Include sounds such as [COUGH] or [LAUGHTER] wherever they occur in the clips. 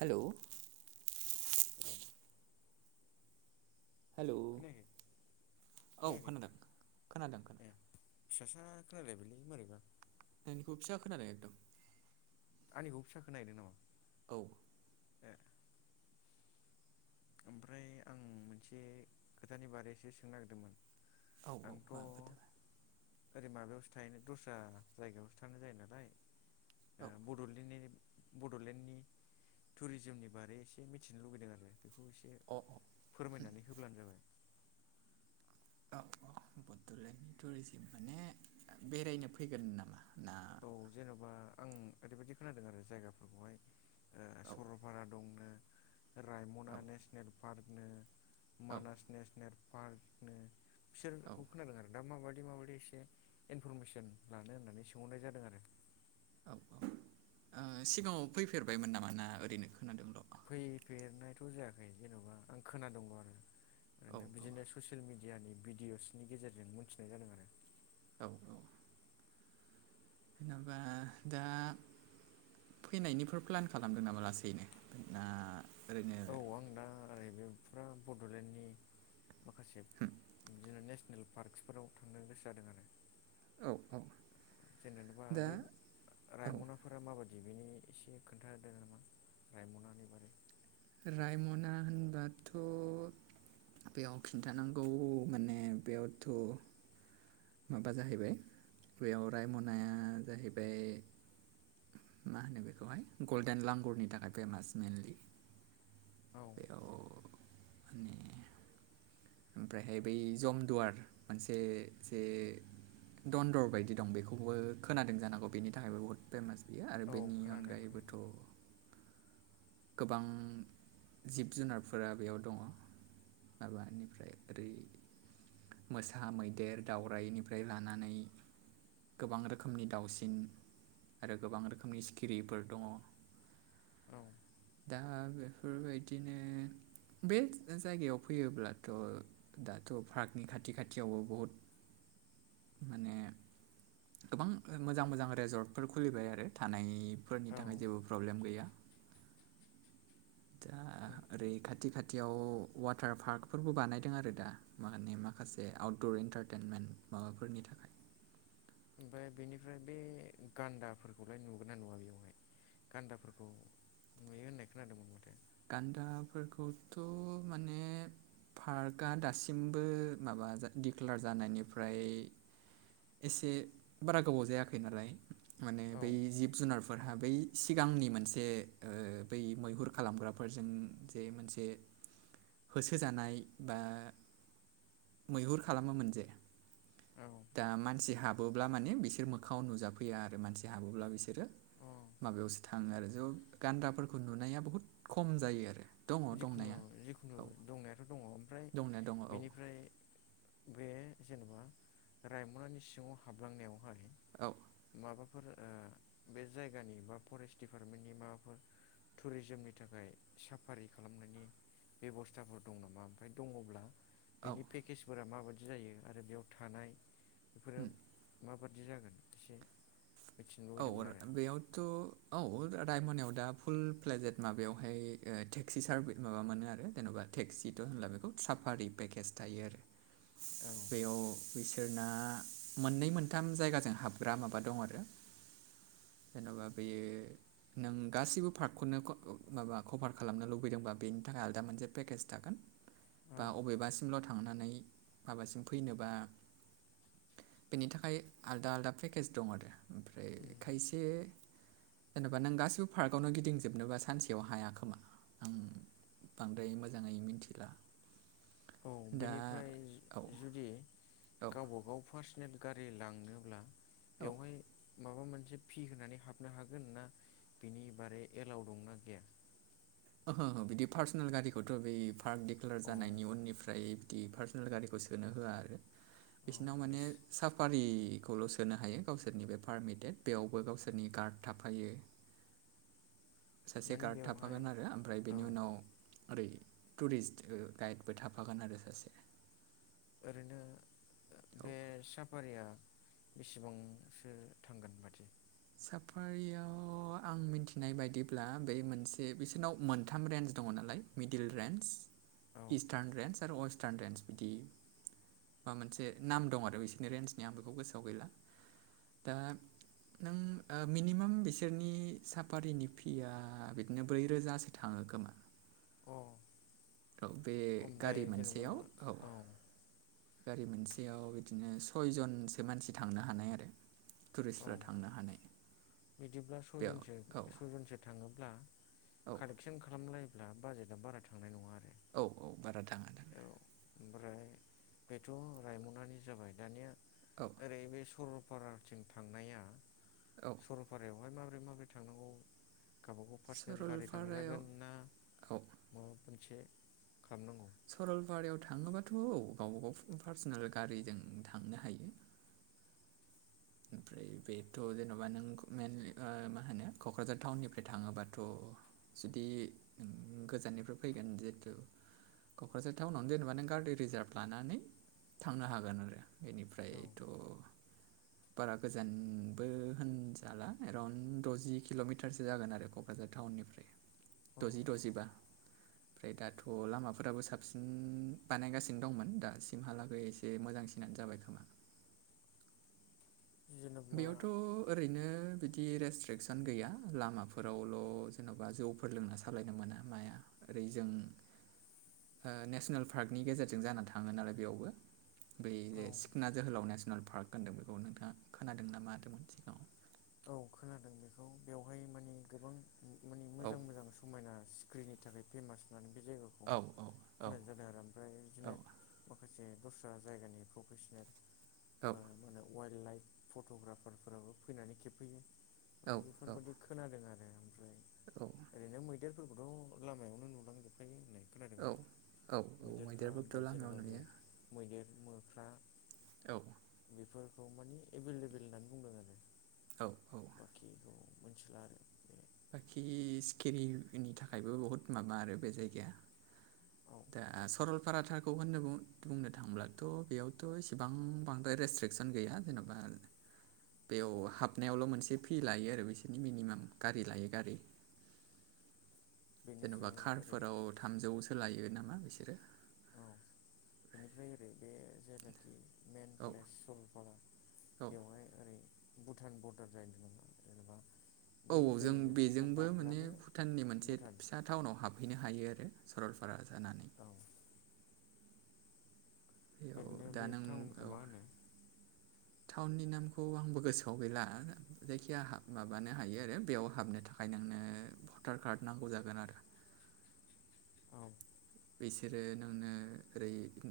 Hello [INAUDIBLE] हेल' hello खोनायाखै औ खोनायाखै खोनादों खोनादों खोनादों ए। फिसासा खोनालायबायलै माबोरैबा। नोंनिखौ फिसा खोनाबाय एकदम। आंनिखौबो फिसा खोनाहैदों नामा? औ ए ओमफ्राय आं मोनसे खोथानि बारैसो सोंनो नागिरदोंमोन औ औ आंथ' मा खोथा ओरै माबायावसो थाहैनो दस्रा जायगायावसो थानाय जायो नालाय औ बड'लेण्डनि बड'लेण्डनि टुरिजिमनि बारै एसे मिथिनो लुुबैदों आरो बेखौ एसे अ अ फोरमायनानै होब्लानो जाबाय। औ औ बड'लेण्डनि टुरिजिम माने बेरायनो फैगोन नामा ना? औ जेन'बा आं ओरैबायदि खोनादों आरो जायगाफोरखौहाय औ सरलपारा दंनो औ रायमना नेसनेल पार्कनो मानास नेसनेल पार्कनो औ बिसोरखौ खोनादों आरो दा माबायदि माबायदि एसे इनफरमेसन लानो होननानै सोंहरनाय जादों आरो। औ औ ओ सिगाङाव फैफेरबायमोन नामा ना ओरैनो खोनादोंल'? फैफेरनायथ' जायाखै जेन'बा आं खोना दोंल' आरो औ ओरैनो बिदिनो ससियेल मि डियानि भिडिअसनि गेजेरजों मिथिनाय जादों आरो। औ औ जेन'बा दा फैनायनिफोर प्लान खालामदों नामा लासैनो ना ओरैनो औ आं दा ओरै बे फुरा बड'लेण्डनि माखासे बिदिनो नेस नेल पार्कसफोराव थांनो गोसो जादों आरो। औ औ जेनेबा दा बै औ रायम'ना फोरा माबादि बेनि एसे खोन्थादो नामा रायम'नानि बारै रायम'ना होनबाथ' बेयाव खिन्थानांगौ माने बेयावथ' माबा जाहैबाय बेयाव रायम'नाया जाहैबाय मा होनो बेखौहाय गल्डेन लांगुरनि थाखाय फेमास मेनलि। औ बेयाव ओमफायहाय बै जमदुवार मोनसे जे दन्दर बायदि दं बेखौबो खोनादों जानो हांगौ बेनि थाखायबो बहुद फेमास बियो आरो औ बेनि खोनादों अनगायैबोथ' खोनादों गोबां जिब जुनारफोरा बेयाव दङ आबादनिफ्राय ओरै मोसा मैदेर दावउरायाइनिफ्राय लानानै गोबां रोखोमनि दाउसिन आरो गोबां रोखोमनि सिखिरिफोर दङ औ दा बेफोरबायदिनो बे जायगायाव फैयोब्ला थ' दाथ' प्राकनि खाथि खाथियावबो बहुद माने गोबां मोजां मोजां रेजर्टफोर खुलिबाय आरो थानायफोरनि औ थाखाय जेबो प्रब्लेम गैया। दा ओरै खाथि खा थिआव अवाटार पार्कफोरबो बानायदों आरो दा मे माखासे आउटदर एन्टारटेनमेन्ट माबाफोरनि थाखाय ओमफाय बेनिफ्राय बे गान्दाफोरखौलाय नुगोनना नुवा बेयावहाय गान्दाफोरखौ नुयो होनाय खोनादोंमोन माथो गान्दाफोरखौथ' माने पार्कआ दासिमबो माबा दिडक्लार जानायनिफ्राय एसे बारा गोबाव जायाखै नालाय माने औ बै जिब जुनारफोरहा बै सिगांनि मोनसे ओ बै मैहुर खालामग्रा फोरजों जे मोनसे होसोजानाय बा मैहुर खालामोमोन जे औ दा मानसि हाबोब्ला माने बिसोर मोखाङाव नुजाफैया आरो मानसि हाबोब्ला बि सोरो अ माबायावसो थाङो आरो ज' गान्दाफोरखौ नुनाया बहुद खम जायो आरो दङ जिखुनु दंनाया जिखुनु औ दंनायाथ' दंङ ओमफ्राय दंनाया दङ औ बेनिफ्राय बे जेनेबा रायमनानि सिङाव हाबलांनायावहाय औ। माबाफोर ओ बे जायगानि बा फरेस्ट दिडिपार्टमेन्टनि माबाफोर थुरेजोमनि थाखाय साफ फारि खालामनायनि बेब'स्थाफोर दं नामा ओमफाय दङब्ला औ बेनि उम पे केसफोरा माबायदि जायो आरो बेयाव थानाय बेफोरो माबादि जागोन एसे मिथिनो औ लुुबैदोंमोन आरो बेयावथ' औ रायमनायाव दा फुल प्लेजेट माबायावहाय ओ टेक्सि सारभि माबा मोनो आरो जेन'बा टेक्सिथ' होनला बेखौ साफारि पेकेज थायो आरो औ औ बिसोरना मोननै मोनथाम जायगाजों हाबग्रा माबा दं आरो जेन'बा बेयो नों गासैबो पार्कखौनो माबा कभार खालामनो लुबैदोंबा बेनि थाखाय आलदा मोनसे पेकेज थागोन। औ बा अबेबासिमल' थांनानै माबासिम फैनोबा बेनि थाखाय आलदा आलदा पेकेज दं आरो ओमफ्राय खायसे जेनेबा नों गासिबो पार्कआवनो गिदिंजोबनोबा सानसेयाव हाया खोमा आम बांद्राय मोजाङै मिथिला औ बेनिफ्राय जु-जुदि औ गाव गावबा गाव पार्सनेल गारि लांनोब्ला औ बेवहाय माबा मोनसे फि होनानै हाबनो हागोन ना, बिनि बारै एलाव दंना गैया? ओहो ओह बिदि पार्सनेल गारिखौथ' बै पार्क दिडिक्लार अ जानायनि उननिफ्राय बिदि पार सनेल गारिखौ सोंनो होआ आरो। औ बिसिनाव माने इस साफारिखौल' सोनो हायो गावसोरनि बे पारमिटेड बेयावबो गावसोरनि गार्ड थाफायो। [INAUDIBLE] सासे गार्ड बेवहाय थाफागोन आरो, ओमफ्राय औ बेनि उनाव ओरै टुरिस्ट ओ गाइडबो थाफागोन आरो सासे। ओरैनो औ बे सा फारिया बेसेबांसो थांगोनबादि? साफारियाव आं मिथिनाय बायदिब्ला बे मोनसे बिसोरनाव मोनथाम रेन्ज दङ' नालाय मिडल रेन्ज, औ इस्टार्न रेन्ज आरो वस टार्न रेन्ज बिदि बा मोनसे नाम दं आरो बिसिरनि रेन्जनि आं बेखौ गोसोआव गैला। दा नों ओ मिनिमाम बिसोरनि साफारिनि फिया बिदिनो ब्रै रोजासो थाङो खोमा। अ औ बे ओमफ्राय गारि जेनेबा मोनसेयाव औ। गारि मोनसेआव बिदिनो सयजनसो मानसि थांनो हानाय आरो। औ टुरिस्टफोरा थांनो हानाय। बिदिब्ला बेयाव सयजनसो औ सयजनसो थाङोब्ला औ कारेक्ट [UNINTELLIGIBLE] खालामलायोब्ला बाजेटआ बारा थांनाय नङा आरो। औ औ बारा थाङा थाङा। औ ओमफ्राय बेथ' रायमनानि जाबाय, दानिया औ। ओरै बे सरलपाराथिं थांनाया औ सरलपारायावहाय माबोरै माबोरै थांनांगौ गावबा गाव पार्सनेल गारि सरलपारायाव थांजागोन ना औ माबा मोनसे खालामनांगौ? सरलपारायाव थाङोबाथ' औ गावबा गाव पा-पार्सनेल गारिजों थांनो हायो। ओमफ्राय बेथ' जेन'बा नों मेइेन ओ माहोनो क'क्राझार टाउननिफ्राय थाङोबाथ' जुदि नों गोजाननिफ्राय फैगोन, जिहेथु क'क्राझार टाउनावनो जेनेबा नों गारि रिजार्भ लानानै थांनो हागोन आरो। औ बेनिफ्रायथ' बारा गोजानबो होनजाला एराउन्ड द'जि किल'मिटारसो जागोन आरो क'क क्राझार टाउननिफ्राय औ द'जि द'जिबा [INAUDIBLE] ओमफ्राय दाथ' लामाफोराबो साबसिन बानायगासिनो दंमोन, दासिमहालागै एसे बे मोजांसिनानो जाबाय खोमा। जेनेब्ला बेयावथ' ओरैनो बिदि रेस्ट्रिकसन गैया, लामाफोरावल' जेन'बा जौ फोर लोंना सालायनो मोना माया ओरै जों ओ नेसनेल पार्कनि गेजेरजों जाना थाङो नालाय बेयावबो। बे औ जे सिख्ना जोहोलाव नेसनेल पार्क होनदों बेखौ नोंथाङा खोनादों ना मादोंमोन सिगाङाव? औ खोनादों बेखौ बेवहाय माने गोबां मा-माने औ मोजां मोजां स समायना सिख्रिनि थाखाय फेमास होननानै बे जायगाखौ औ औ औ खोनानाय जादों आरो ओमफ्राय औ बिदिनो माखासे दस्रा जायगानि प्रफेसनेल औ मा माहोनो वाइल्ड लाइफ फट'ग्राफारफोराबो फैनानै खेबफैयो। औ माने बेफोरबायदि खोनादों आरो ओमफ्राय औ ओरैनो मैदेरफोरखौथ' लामायावनो नुलांजोबखायो होननाय। खोनादों औ आरो औ औ मैदेरफ्रा ओमफ्राय मैदेरफोरखौथ' लामायाव जेनेबा बे नुयो मैदेर मोख्रा औ। बेफोरखौ माने एभेलेबेल होननानै बुंदों आरो। औ औ। बाखिखौ मोनथिला आरो बे। बाखि सिखिरिनि थाखायबो बुहुत माबा आरो बे जायगाया। औ सरलपाराखौ बुंनो थांब्लाथ' बेयावथ' इसेबां बांद्राय रेस्ट्रिकसन गैया। जेनबा बेयाव हाबनायावल' मोनसे फि लायो आरो बिसोरनि मिनिमाम गारि लायै गारि। जेन'बा बेनिफ्राय ओरै थामजौसो लायो नामा बिसोरो। औ बेनिफ्राय ओरै बे जेनाखि मेन औ प्लेस सलपारा। औ बेवहाय ओरै भुटान बरडार जायो नामा जेनेबा। औ बै दै जों मोनसेखौ बेजोंबो माने बारब्लानो भुटाननि मोनसे भुटान फिसा टाउनाव हाबहैनो हायो आरो सरलपारा जानानै। औ बेयाव ओरैनो दा बे नों टाउनखौ औ मा होनो? टाउननि नामखौ आंबो गोसोआव गैला जायखिया माबानो हायो आरो बेयाव हाबनो थां भटार कार्ड नांगौ जागोन आरो। औ बिसोरो नोंनो ओरै ओ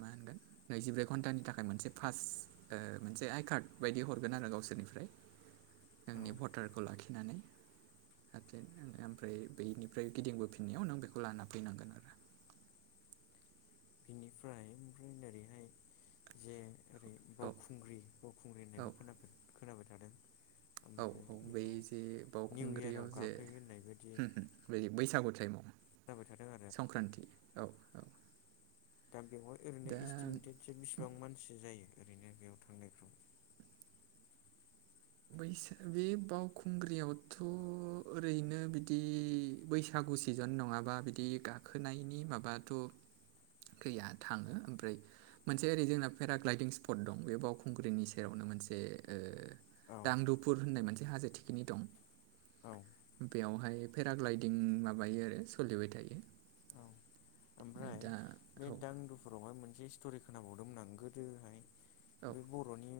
मा होनगोन नैजिब्रै घन्टानि थाखाय मोनसे फास्ट ओ मोनसे आइ कार्ड बादि हरगोन आरो गावसोरनिफ्राय। [INAUDIBLE] नोंनि भटारखौ लाखिनानै। ओमफ्राय बेनिफ्राय गिदिंबोफिननायाव नों बेखौ लाना फैनांगोन आरो। बिनिफ्राय ओमफ्राय ओरैहाय जे ओरै। औ बावखुंग्रि बावखुंग्रि औ होननायबो खोना खोनाबाय थादों। औ ओमफ्राय औ बै बेखौ जे निउ इयाराव बावखुंग्रियाव जे गाखोयो होननाय बायदि बे बैसागु टाइमाव। जाबाय थादों आरो संक्रान्ति औ औ दा बेयाव दा एस्टिमेटेड। बिसिबां मानसि जायो ओरैनो बेयाव थांनायफ्राव? बैसागु बे बावखुंग्रियावथ' ओरैनो बिदि बैसागु सिजेन नङाबा बिदि गाखोनायनि माबाथ' गैया थाङो ओमफ्राय मोनसे ओरै जोंना पेराग्लायदिं स्पट दं बे बावखुंग्रिनि सेरावनो मोनसे ओ औ दांगदुफुर होननाय मोनसे हाजो थिखिनि दं। औ। बेयावहाय पेराग्लायदिं माबायो आरो सोलिबाय थायो। ओमफ्राय। दा बे औ दांदुफुरावहाय मोनसे स्ट'रि खोनाबावदोंमोन आं गोदोहाय औ बे बर' बर'नि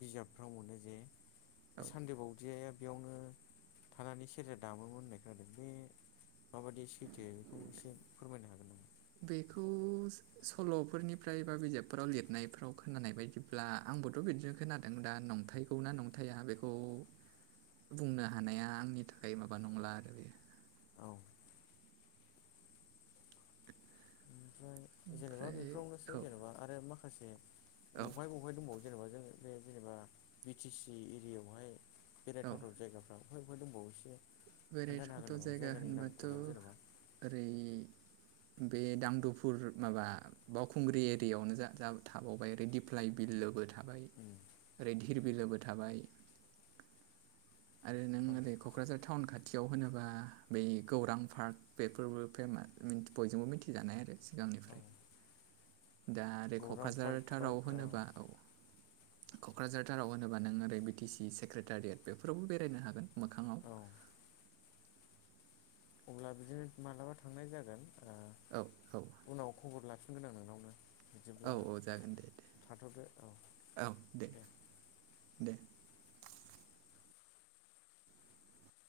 बिजाबफ्राव मोनो जे औ सानदो बावदियाया बेयावनो थानानै सेरजा दामोमोन होननाय खोनादों बे माबायदि सैथो बेखौ एसे फोरमायनो हागोन नामा? बेखौ सल'फोरनिफ्राय बा बिजाबफोराव लिरनायफ्राव खोनानाय बायदिब्ला आंबोथ' बिदिनो खोनादों दा नंथाइ नंथाया बेखौ नाथाय बेखौ बुंनो हानाया आंनि थाखाय माबा नंला आरो बेयो। औ ओनफ्राय जेनबा ओमफ्राय बिखौ एसे औ जेनबा आरो माखासे [UNINTELLIGIBLE] अबेहाय दंबावो जेनेबा जों बे जेनेबा बि टि सि एरियायावहाय औ औ बेरायथावथाव जायगा। बहाय बहाय दंबावोसो खोन्थानो हागोन बेरायथावथाव नामा जायगा जायगानि होनबाथ' नामखौल' जेनेबा। ओरै बे दांदुफुर माबा। बावखुंग्रि एरियायावनो थाबावबाय ओरै दिप्लइ बिलबो ओफाय उम ओरै दिरि बिलोबो थाबाय। आरो नों औ ओरै क'क्राझार टाउन खाथियाव होनोबा बै गौरां पार्क बेफोरबो फेमास। बयजोंबो मिथिजानाय आरो औ सिगांनिफ्राय। दा ओरै गौरां पार्क क'क्राझार बा थाराव होनोबा औ। क'क्राझार थाराव राव होनोबा नों ओरै बि टिसि सेक्रेटारियेट बेफोरावबो बेरायनो हागोन मोखाङाव औ अब्ला बिदिनो मालाबा थांनाय जागोन ओ, औ औ उनाव खबर लाफिनगोन आं नोंनावनो। औ बिदिब्ला औ जागोन दे दे थाथ'दो औ दे। दे